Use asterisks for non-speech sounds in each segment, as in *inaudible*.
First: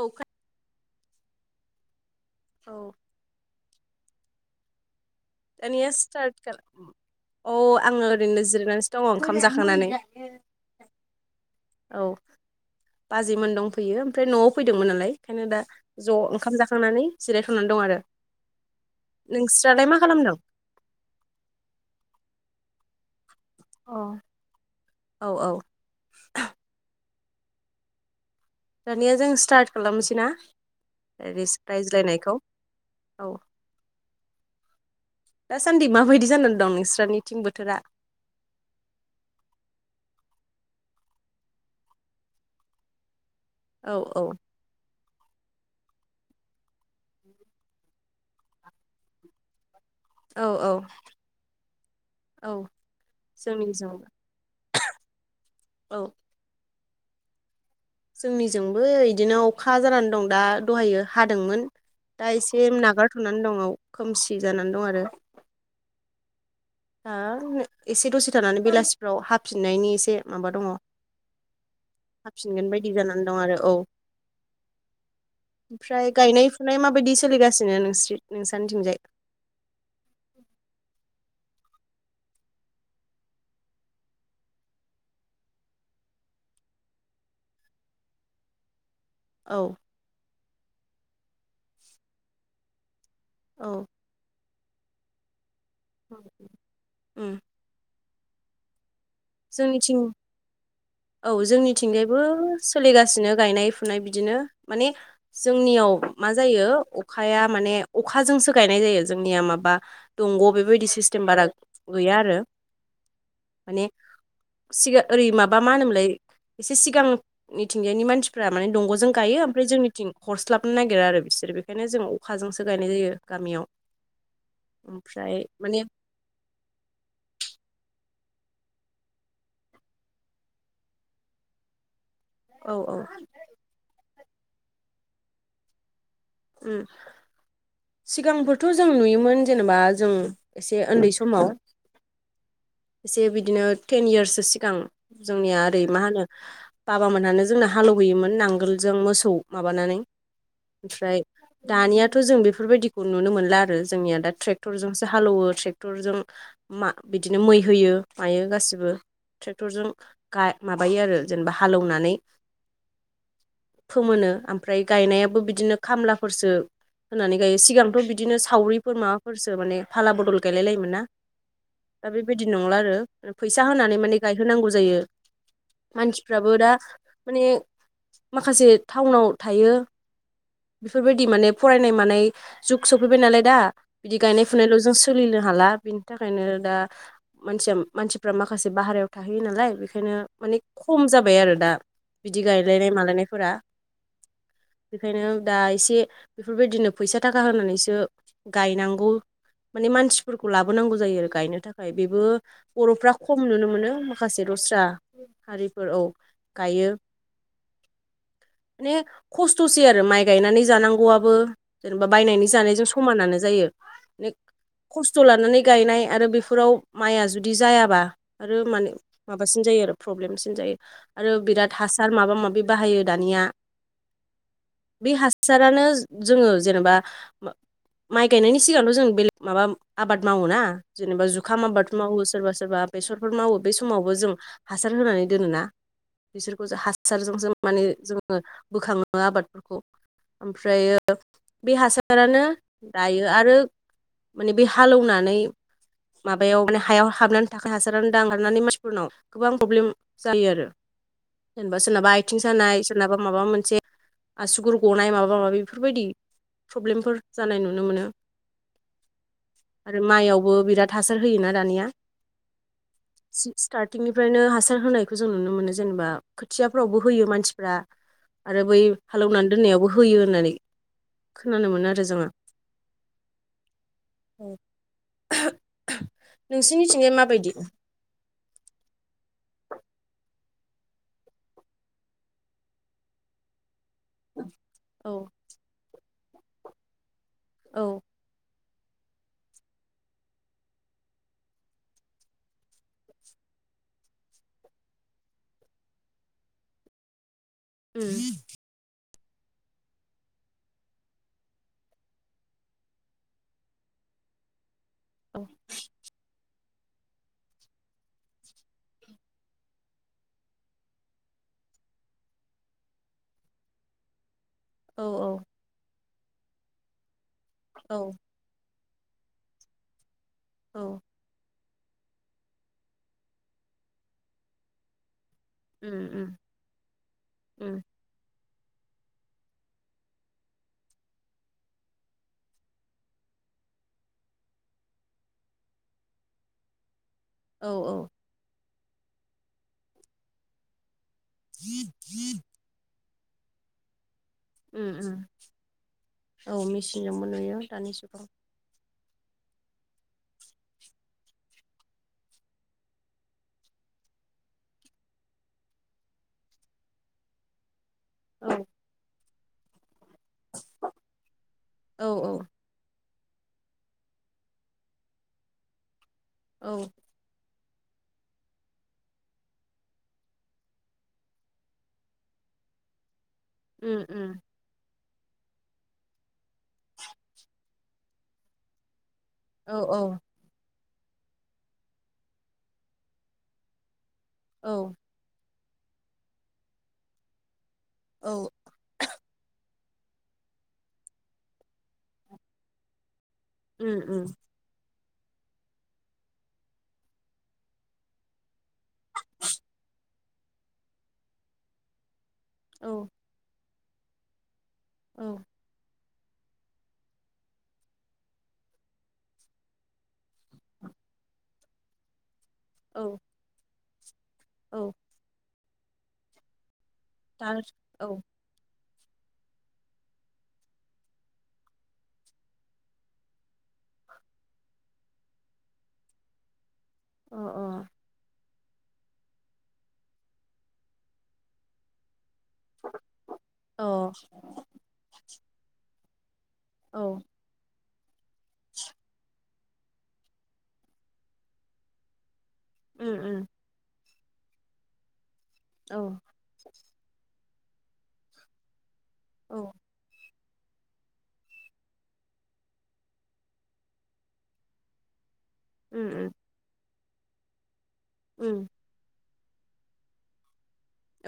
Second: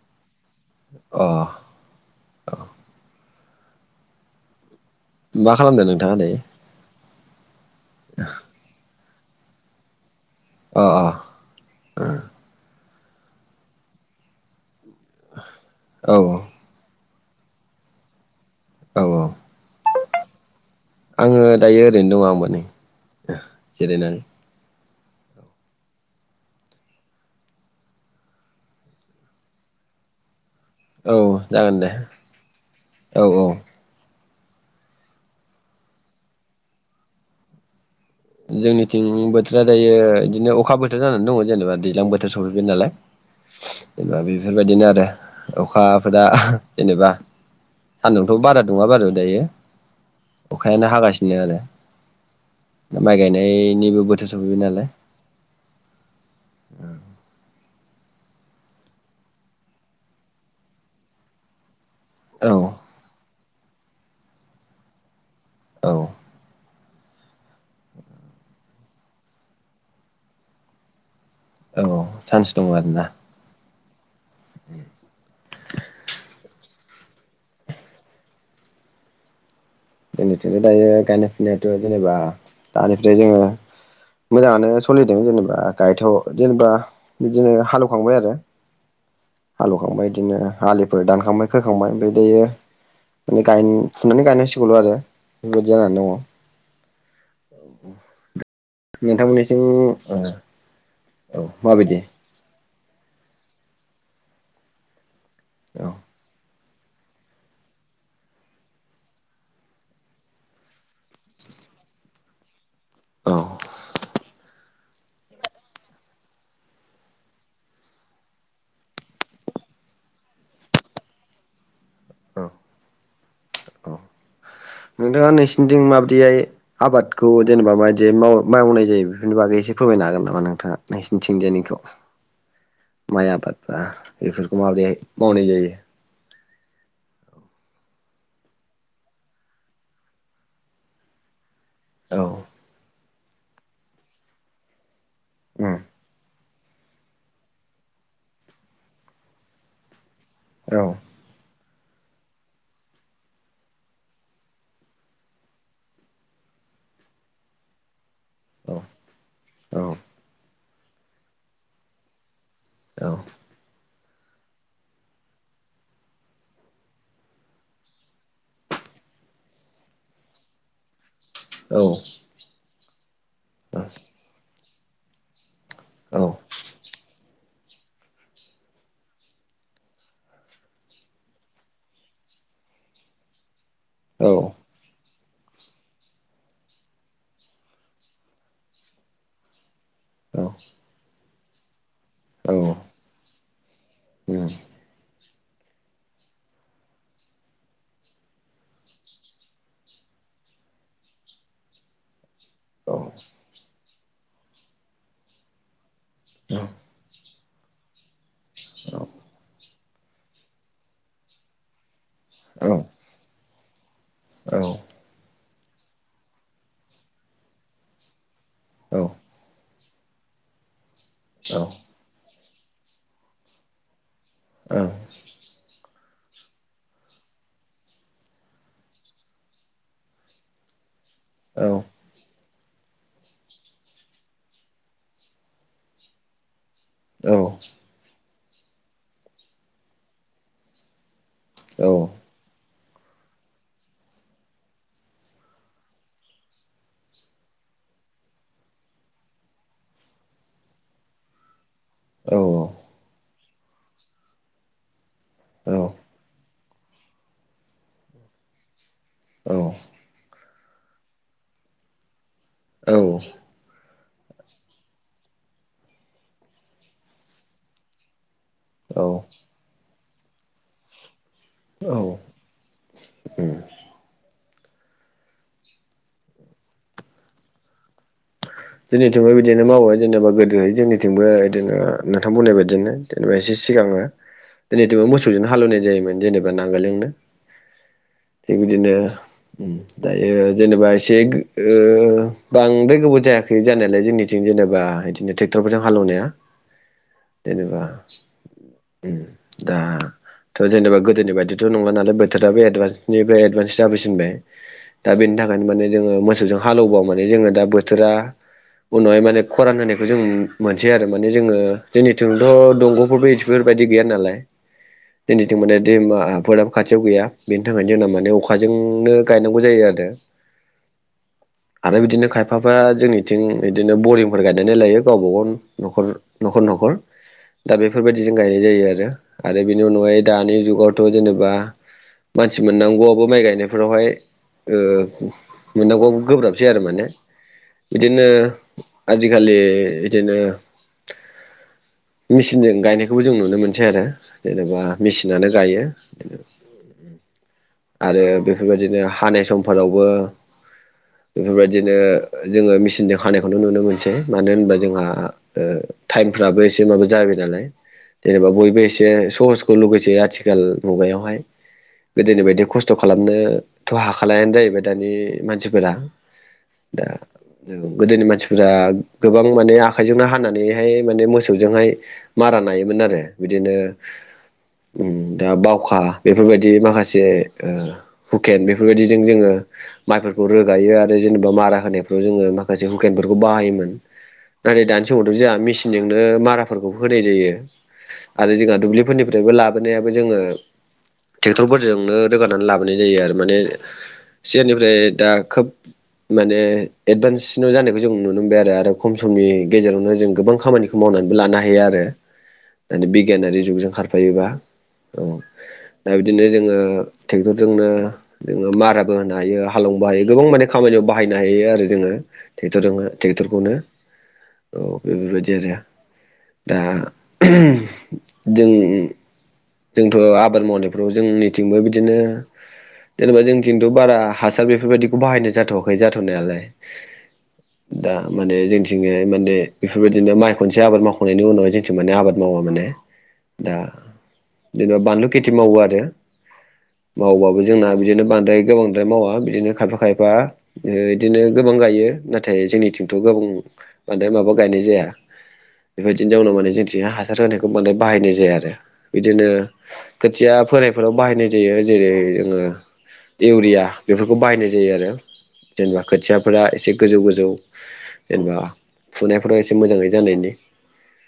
औ खो अ औ मा खालामदों दानिया नोंथाङा दायो स्तार्त खालाम अ आङो ओरैनो जिरायना नैसो दङ ओंखाम जाखांनानै। अ अ औ बाजैमोन दंफैयो ओमफ्राय न'आव फैय दोंमोन नालाय ओंखायनो दा औ ज' ओंखाम जाखांनानै जिरायथ'नानै दं आरो। औ औ नोंस्रालाय मा खालामदों आङो दायो ओरैनो दङ आंबो नै। जिरायनानै। औ औ दानिया जों स्तार्त खालामसै ना? औ जागोन दे रायज्लायनायखौ औ। दासान्दि माबायदि जानानै दं नोंस्रानिथिं बोथोरा? जोंनिथिं बोथोरा दायो इदिनो अखा बोथोर जानानै दङ जेनेबा दैज्लां बोथोर सफैबाय नालाय। औ जेनेबा औ बेफोरबायदिनो आरो। अखाफोरा जेनेबा सान्दुंथ' बारा दुङा बारु दायो। औ औ अखायानो हागासिनो आरो। औ माय जोंनिजों गायनायनिबो बोथोर सफैबाय नालाय। औ जोंनिजोंबो इदिनो अखा जानान दं दा दहायो दा औ एसे नागारथ'नानै दं खोमसि जानान दं आरो। औ दा एसे दसे थानानै बेलासिफ्राव हाफिननायनि एसे माबा दङ' औ चान्स दङ हाफिनगोन बायदि आरोना जानान दं आरो औ। ओमफ्राय गायनाय फुनाय मा बायदि सोलिगासिनो नोंस्रि नोंसानिथिंजाय? जोंनिथिंथ' दायो गायनाय फुनायाथ' जेनेबा दानिफ्राय जोङो मोजाङानो सलिदों जेनेबा गायथ' जेनेबा बिदिनो हालौखांबाय आरो। औ हालौखांबाय इदिनो आलिफोर दानखांबाय खोखांबाय ओमफ्राय दायो माने गायन औ फुनानै गायनां सिगौल' आरो। बेबायदि जानानै दङ। उम नोंथांमोननिथिं जोंनिथिं ओ औ जोंनिथिंजायबो सोलिगासिनो गायनाय फुनाय बिदिनो माने औ जोंनियाव मा जायो अखाया माने अखाजोंसो गायनाय जायो जोंनिया माबा दंग' बेबायदि सिसतेम बारा गैया आरो औ माने सिगा ओरै माब बा मा होनोमोनलाय? एसे सिगां इथिंजायनि मानसिफ्रा माने दंग'जों गायो ओमफ्राय जोंनिथिं हरस्लाबनो नागिरा आरो बिसोर बे बेखायनो जों औ अखाजोंसो गायनाय जायो गामियाव। औ नोंथाङा ओमफ्राय माने नोंसिनिथिं माबायदिहाय आबादखौ जेनेबा माबायदि जे माव-मावनाय जायो बेफोरनि बागै एसे फोरमायनो हागोन नामा नोंथाङा नोंसिनिथिंजायनिखौ। औ औ माय आबादखौ बेफोरखौ माबोरै मावनाय जायो? उम। सिगांफोरथ' जों नुयोमोन जेनेबा जों एसे उन्दै समाव औ। एसे बिदिनो टेन इयार्ससो सिगां जोंनिया उम ओरै मा होनो बाबामोनहानो जोंनो हालेवबोयोमोन नांगोलजों मोसौ माबानानै औ ओमफ्राय दानियाथ' जों बेफोरबायदिखौ नुनो मोनला आरो जोंनिया दा ट्रेक्टरजोंसो हालेवो ट्रेक्टरजों। मा बिदिनो मै होयो। मायो गासिबो औ ट्रेक्टरजों माबायो आरो जेनेबा हालेवनानै। औ। फोमोनो ओमफ्राय गायनायाबो बिदिनो खामलाफोरसो होननानै गायो सिगांथ' बिदिनो सावरिफोर माबाफोरसो माने फाला बदल गायलाय लायोमोन ना। दा औ बेबायदि नंला आरो फैसा औ होनानै माने गायहोनांगौ जायो। मानसिफ्राबो दा माने माखासे टाउनाव थायो। बेफोरबायदि माने फरायनाय मानाय जुग सफैबाय नालाय दा बिदि गायनाय फुनायल' जों सोलिनो हाला बिनि थाखायनो दा मानसिया मानसिफ्रा माखासे बाहेरायाव थाहैयो नालाय। ओंखायनो माने खम जाबाय आरो दा। बिदि गायलायनाय मालायनायफोरा बेखायनो दा एसे बेफोरबायदिनो फैसा थाखा होनानैसो गायनांगौ। माने मानसिफोरखौ लाबोनांगौ जायो आरो गायनो थाखाय बेबो बर'फ्रा खम नुनो मोनो माखासे दस्रा हारिफोर औ गायो माने खस्थ'सै आरो माइ गायनानै जानांगौआबो जा बायनानै जानायजों समानानो जायो खस्थ' लानानै गायनाय आरो बेफोराव माइआ जुदि जायाबा आरो माने माबासिन जायो आरो प्रब्लेमसिन जायो आरो बिराद हासार माबा माबि बाहायो दानिया जोंनिथिंबो बे हासारानो जोङो जेनेबा माइ गायनायनि सिगांल' जों बेलेग माबा आबाद मावो ना। जेनबा जुखाम आबाद मावो सोर बा सोर सोरबा बेसरफोर मावो बे समावबो जों हासार होनानै दोनोना बेस हासार जोंनो माने जों बोखांङो आबादफोरखौ ओमफ्रायो बे हासारानो दायो आरो माने बे हालेवनानै। माबायाव माने हायाव हाबनानै थाखाय हासार दांगारनानै मानसिफोरनाव गोबां प्रब्लेम जायो आरो। *inaudible* जेनेबा सोरनाबा आथिं सानाय सोरनाबा माबा मोनसे आसुगुर गनाय माबा माबि बेफोरबायदि प्रब्लेमफोर जानाय नुनो मोनो आरो माइआव बो बिराद हासार होयोना दानिया औ। फ्रायनो हासार होनायखौ जों नुनो मोनो जेनेबा खोथियाफ्रावबो होयो मानसिफ्रा। आरो बै हालेवनानै दोननायावबो होयो होननानै खोनानो मोनो आरो जोङो। *unintelligible* नोंसिनिथिंजाय माबायदि जोंनिथिंबो बिदिनो मावो जेनेबा गोदो जोंनिथिंबो इदिनो नोंथां बुंनाय बायदिनो जेनेबा एसे सिगाङो दिनैथ' औ मोसौजों हालेवनाय जायोमोन जेनेबा नांगोलजोंनो औ थिग बिदिनो उम दायो जेनेबा एसे ओ बांद्राय गोबाव जाया जायाखै जानायालाय जोंनिथिं जेनेबा इदिनो ट्रेक्टरफोरजों हालेवनाया जेनेबा उम उम दा थ' जेनेबा गोदोनि बायदिथ' नंला नालाय बोथोराबो एडभान्सनिफ्राय एडभान्स जाफैसिनबाय दा बेनि औ थाखायनो माने जोङो मोसौजों हालोवबा माने जोङो दा बोथोरा उनावहाय माने खरान होनायखौ जों मोनसै आरो माने जोङो जोंनिथिंथ' दंगफोरबो इदि बेफोरबायदि गैया नालाय औ औ जोंनिथिं माने दैमाफोराबो खाथियाव गैया बेनि थाखायनो औ जोंना माने अखाजों नो गायनांगौ जायो आरो औ आरो बिदिनो खायफाफोरा जोंनिथिं इदिनो बरिंफोर गायनानै लायो गावबा गाव ओम उम नखर उम नखर नखर दा उम बेफोरबायदि गायनाय जायो आरो आरो बेनि अनगायै दानि जुगावथ' जेन'बा मानसि मोननांगौआबो माइ गायनायफोरावहाय ओ मोननांगौआबो गोब्राबसै आरो माने औ औ बिदिनो आजिखालि इदिनो *unintelligible* बेखौ जों नुनो मोनसै आरो जेनेबा उम उम मेसिनानो गायो औ मेचिनजोंबो नुयो दानि आरो जुगाव बेफोरबायदिनो हानाय समफोरावबो बेफोरबायदिनो जोङो मेचिनजों हानायखौनो नुनो मोनसै मानो होनबा जोंहा ओ टाइमफ्राबो एसे माबा जाबाय नालाय जेनेबा औ बयबो एसे सहसखौ लुगै सै आथिखाल मुगायावाय औ औ गोदोनि बायदि खस्थ' खालामनोथ' हाखालायानो जाहैबाय दानि मानसिफोरा औ दा ओ गोदोनि मानसिफोरा गोबां माने आखाइजोंनो हानानैहाय माने मोसौजोंहाय मारा नायोमोन आरो बिदिनो उम उम ओम दा बावखा बेफोरबायदि माखासे ओ हुकेन बेफोरबायदिजों जोङो औ औ माइफोरखौ रोगायो आरो जेनेबा मारा होनाय फोराव जोङो माखासे हुखेनफोरखौ बाहायोमोन ना औ दानि समावथ' जोंहा मेस बजोंनो माराफोरखौ होनाय जायो औ आरो जोङा दुब्लिफोरनिफ्राय लाब लाबोनायाबो जोङो ट्रेक्ट'रफोरजोंनो रोगानानै लाबोनाय जायो आरो माने उम उम सिगांनिफ्राय दा खोब माने एडभान्ससिनाव जानायखौ जों नुनो मोनबाय आरो आरो खम समनि गेजेरावनो जों गोबां खामानिखौ मावनानैबो लानो हायो आरो औ दानि बिगियानारि जुगजों खारफायोबा औ दा बिदिनो जोङो टेक्ट'रजोंनो जोङो माराबो होनो हायो हालवनोबो हायो गोबां माने खामानियाव बाहायनो हायो आरो जोङो टेक्टरजोंनो औ टेक्टरखौनो औ बेफोरबायदि आरो दा दा औ *unintelligible* जों जोंथ' आबाद मावनायफ्राव जोंनिथिंबो बिदिनो जेनेबा जोंथिंथ' बारा हासार बेफोरबायदिखौ बाहायनाय जाथ'वाखै जाथ'नायालाय अ दा माने जोंथिंजाय माने बेफोरबायदिनो माइ खनसे आबाद मावखांनायनि उनावहाय जोंथिं माने आबाद मावा माने दा अ बानलु खेथि मावो आरो औ मावबाबो जोंना बिदिनो बांद्राय गोबांद्राय मावा बिदिनो खायफा खायफा ओ इदिनो गोबां गायो नाथ नाथाय जोंनिथिंथ' उम गोबां उम बांद्राय माबा गायनाय जाया औ बेबायदिनो जावनाव माने जोंथिं हासार होनायखौ बांद्राय बाहायनाय जाया आरो बिदिनो औ खोथिया फोनायफोराव बाहायनाय जायो जेरै जोङो इउरिया बेफोरखौ बाहायनाय जायो आरो जेनेबा उम उम खोथियाफोरा एसे गोजौ गोजौ जेनेबा उम फुनायफोराव एसे मोजाङै जानायनि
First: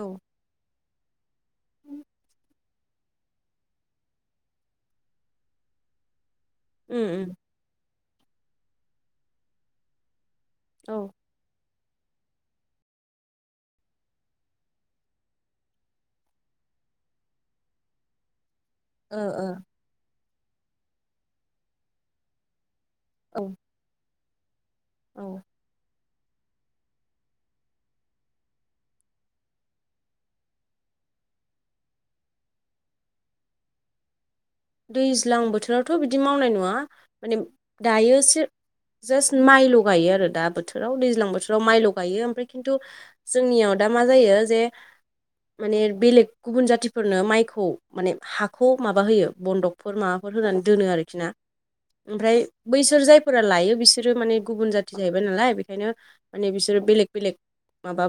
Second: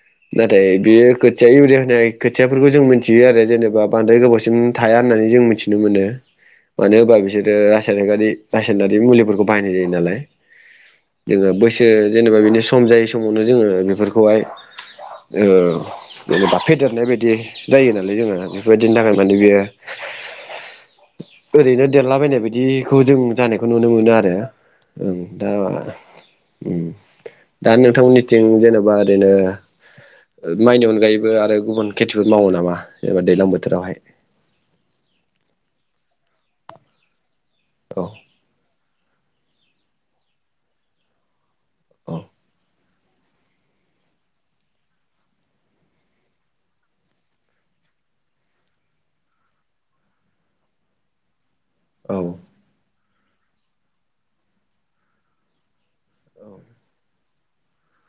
औ नाथाय बेयो खोथिया इउरिया होनाय खो थियाफोरखौ जों मोनथियो आरो जेनेबा बांद्राय गोबावसिम थाया होननानै जों मिथिनो मोनो मानो उम होमबा उम बिसोरो रासायनारि रासायनारि मुलिफोरखौ बाहायनाय जायो नालाय औ जोङो बैसो जेनेबा बिनि सम जायै समावनो जोङो बेफोरखौहाय ओ जेनेबा फेदेरनाय बाय दि जायो नालाय जोङो बेफोरबायदिनि थाखाय माने ओ बेयो ओरैनो देरलाबायनाय बायदिखौ जों ओ औ जानायखौ नुनो मोनो आरो ओं औ दा‌ मा‌ उम दा नोंथांमोननिथिं जेनेबा ओरैनो माइनि अनगायैबो आरो गुबुन खेथिफोर मावो नामा जेनेबा दैलां बोथोरावहाय दैज्लां बोथोरावथ बिदि मावनाय नुवा माने औ दायोसो जास्ट माइल गायो आरो दा बोथोराव दैज्लां बोथोराव माइल औ गायो ओमफ्राय खिन्थु जोंनियाव दा मा जायो जे माने बेलेग गुबुन जातिफोरनो माइखौ माने हाखौ माबा होयो बन्दकफोर माबाफोर होनानै दोनो आरोखि ना ओमफ्राय बैसोर जाय फोरा लायो बिसोरो माने गुबुन जाथि जाहैबाय नालाय बेखायनो माने बिसोरो बेलेग बेलेग माबा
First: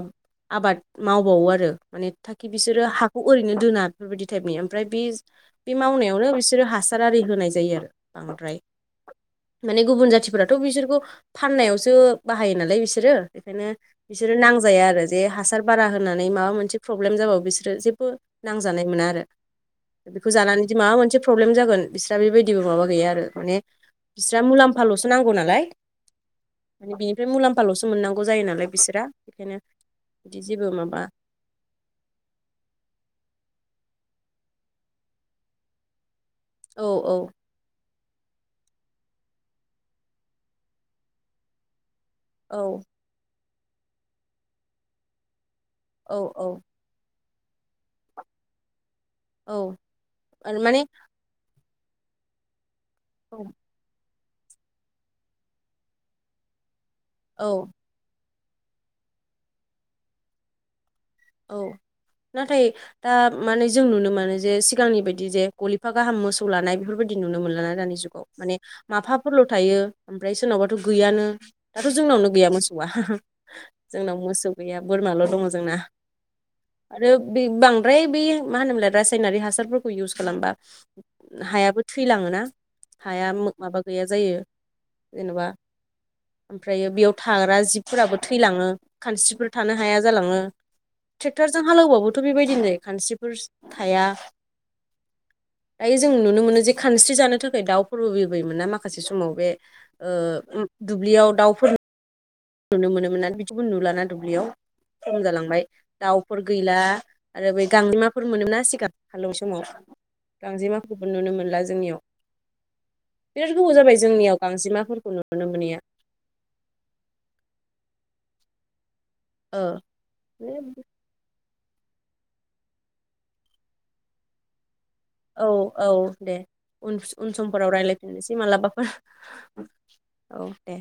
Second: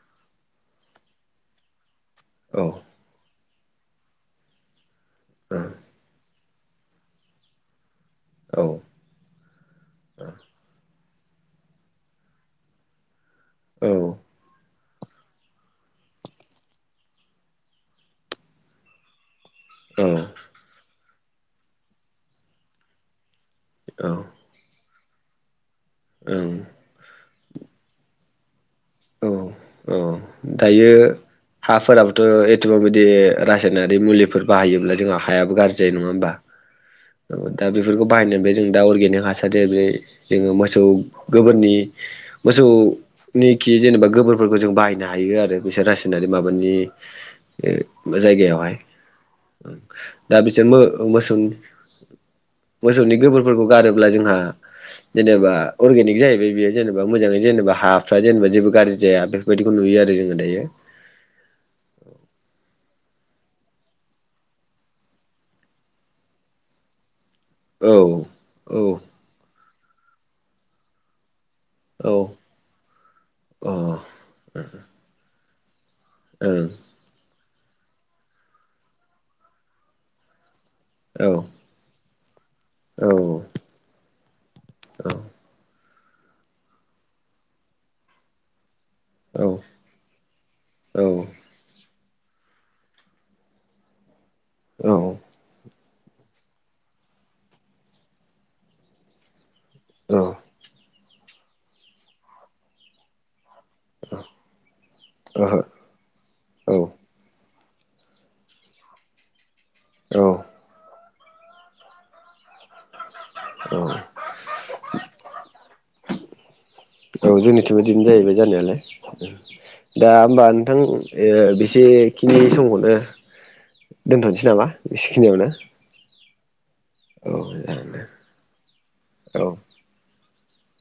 आबाद मावबावो आरो माने थाकि औ बिसोरो हाखौ ओरैनो दोना बेफोरबायदि टाइपनि ओमफ्राय बे बे मावनायावनो बिसोरो हासार आरि होनाय जायो आरो बांद्राय औ माने गुबुन जाथिफोराथ बिसोरखौ फाननायावसो बाहायो नालाय बिसोरो बेखायनो औ ओं बिसोरो नांजाया आरो जे हासार बारा होनानै माबा मोनसे प्रब्लेम जाबाबो बिसोरो जेबो नांजानाय मोना आरो औ बेखौ जानानैदि माबा मोनसे प्रब्लेम जागोन बिस्रा बेबायदिबो माबा गैया आरो माने बिस्रा मुलाम्फालसो नांगौ नालाय ओं ओमफ्राय मुलाम्फालसो मोननांगौ जायो नालाय बिसोरा औ बेखायनो औ बिदि जेबो दायो माबा हाफोराबोथ एथबां बिदि रा सायनारि मुलिफोर बाहायोब्ला जोंहा हायाबो गाज्रि जायो नङा होमबा औ औ दा बेफोरखौ बाहायनो बे जों दा अर्गेनिक हासारारि जोङो मोसौ गोबोरनि औ मोसौनिखि जेनेबा गोबोरफोरखौ जों बाहायनो हायो आरो बिसोर औ रासायनारि औ माबानि ओ जायगायावहाय औ दा आरो बिसोर मो माने मोसौनि मोसौनि औ गोबोरफोरखौ गारोब्ला जोंहा जेनेबा अर्गेनिक जाहैबाय बेयो जेनेबा मोजाङै औ जेनेबा हाफ्रा जेनेबा जेबो गाज्रि जाया बेफोरबायदिखौ नुयो आरो जोङो दायो औ नाथाय दा माने जों नुनो मोनो जे सिगांनि बायदि जे गलिफा गाहाम मोसौ लानाय बेफोरबाय दि नुनो मोनला ना दानि औ जुगाव माने औ माफाफोरल‌थायो ओमफ्राय सोरनावबाथ गैयानो दाथ औ अ ओं जोंनावनो गैया मोसौआ जोंनाव मोसौ गैया बोरमाल दं जोंना ओं आरो बे बांद्राय बे मा होनोमोनलाय रासायनारि हासारफोरखौ इउस खालामबा औ हायाबो थैलाङोना हाया माबा गैया जायो जेनेबा ओमफ्रायो बेयाव थाग्रा जिबफोराबो थैलाङो औ खानस्रिफोर थानो हाया जालाङो ओहो थेक्टरजों हालेवबाबोथ बेबायदिनो खानस्रिफोर थाया औ दायो जों नुनो मोनो जे खानस्रि जानो थाखाय दाउफोरबो बिरबायो मोना माखासे समाव बे ओ उम दुब्लियाव दाउफोर नुनो मोनोमोन ना बि दिखौनो नुलाना दुब्लियाव खम जालांबाय दाउफोर गैला आरो बै गांजेमाफोर मोनोमोनना सिगां हालेव समाव औ गांजेमाखौ नुनो मोनला जोंनियाव बिराद गोबाव औ जाबाय जोंनियाव गांजेमाफोरखौ नुनो मोनैया औ जोंनिथिबो बिदिनो जाहैबाय जानायालाय दा होमबा ओ नोंथां एसेखिनि समखौनो दोनथनोसै नामा औ बेसेखिनियावनो औ दे उनस उन औ समफोराव जागोन दे रायलायफिननोसै मालाबा औ औ दे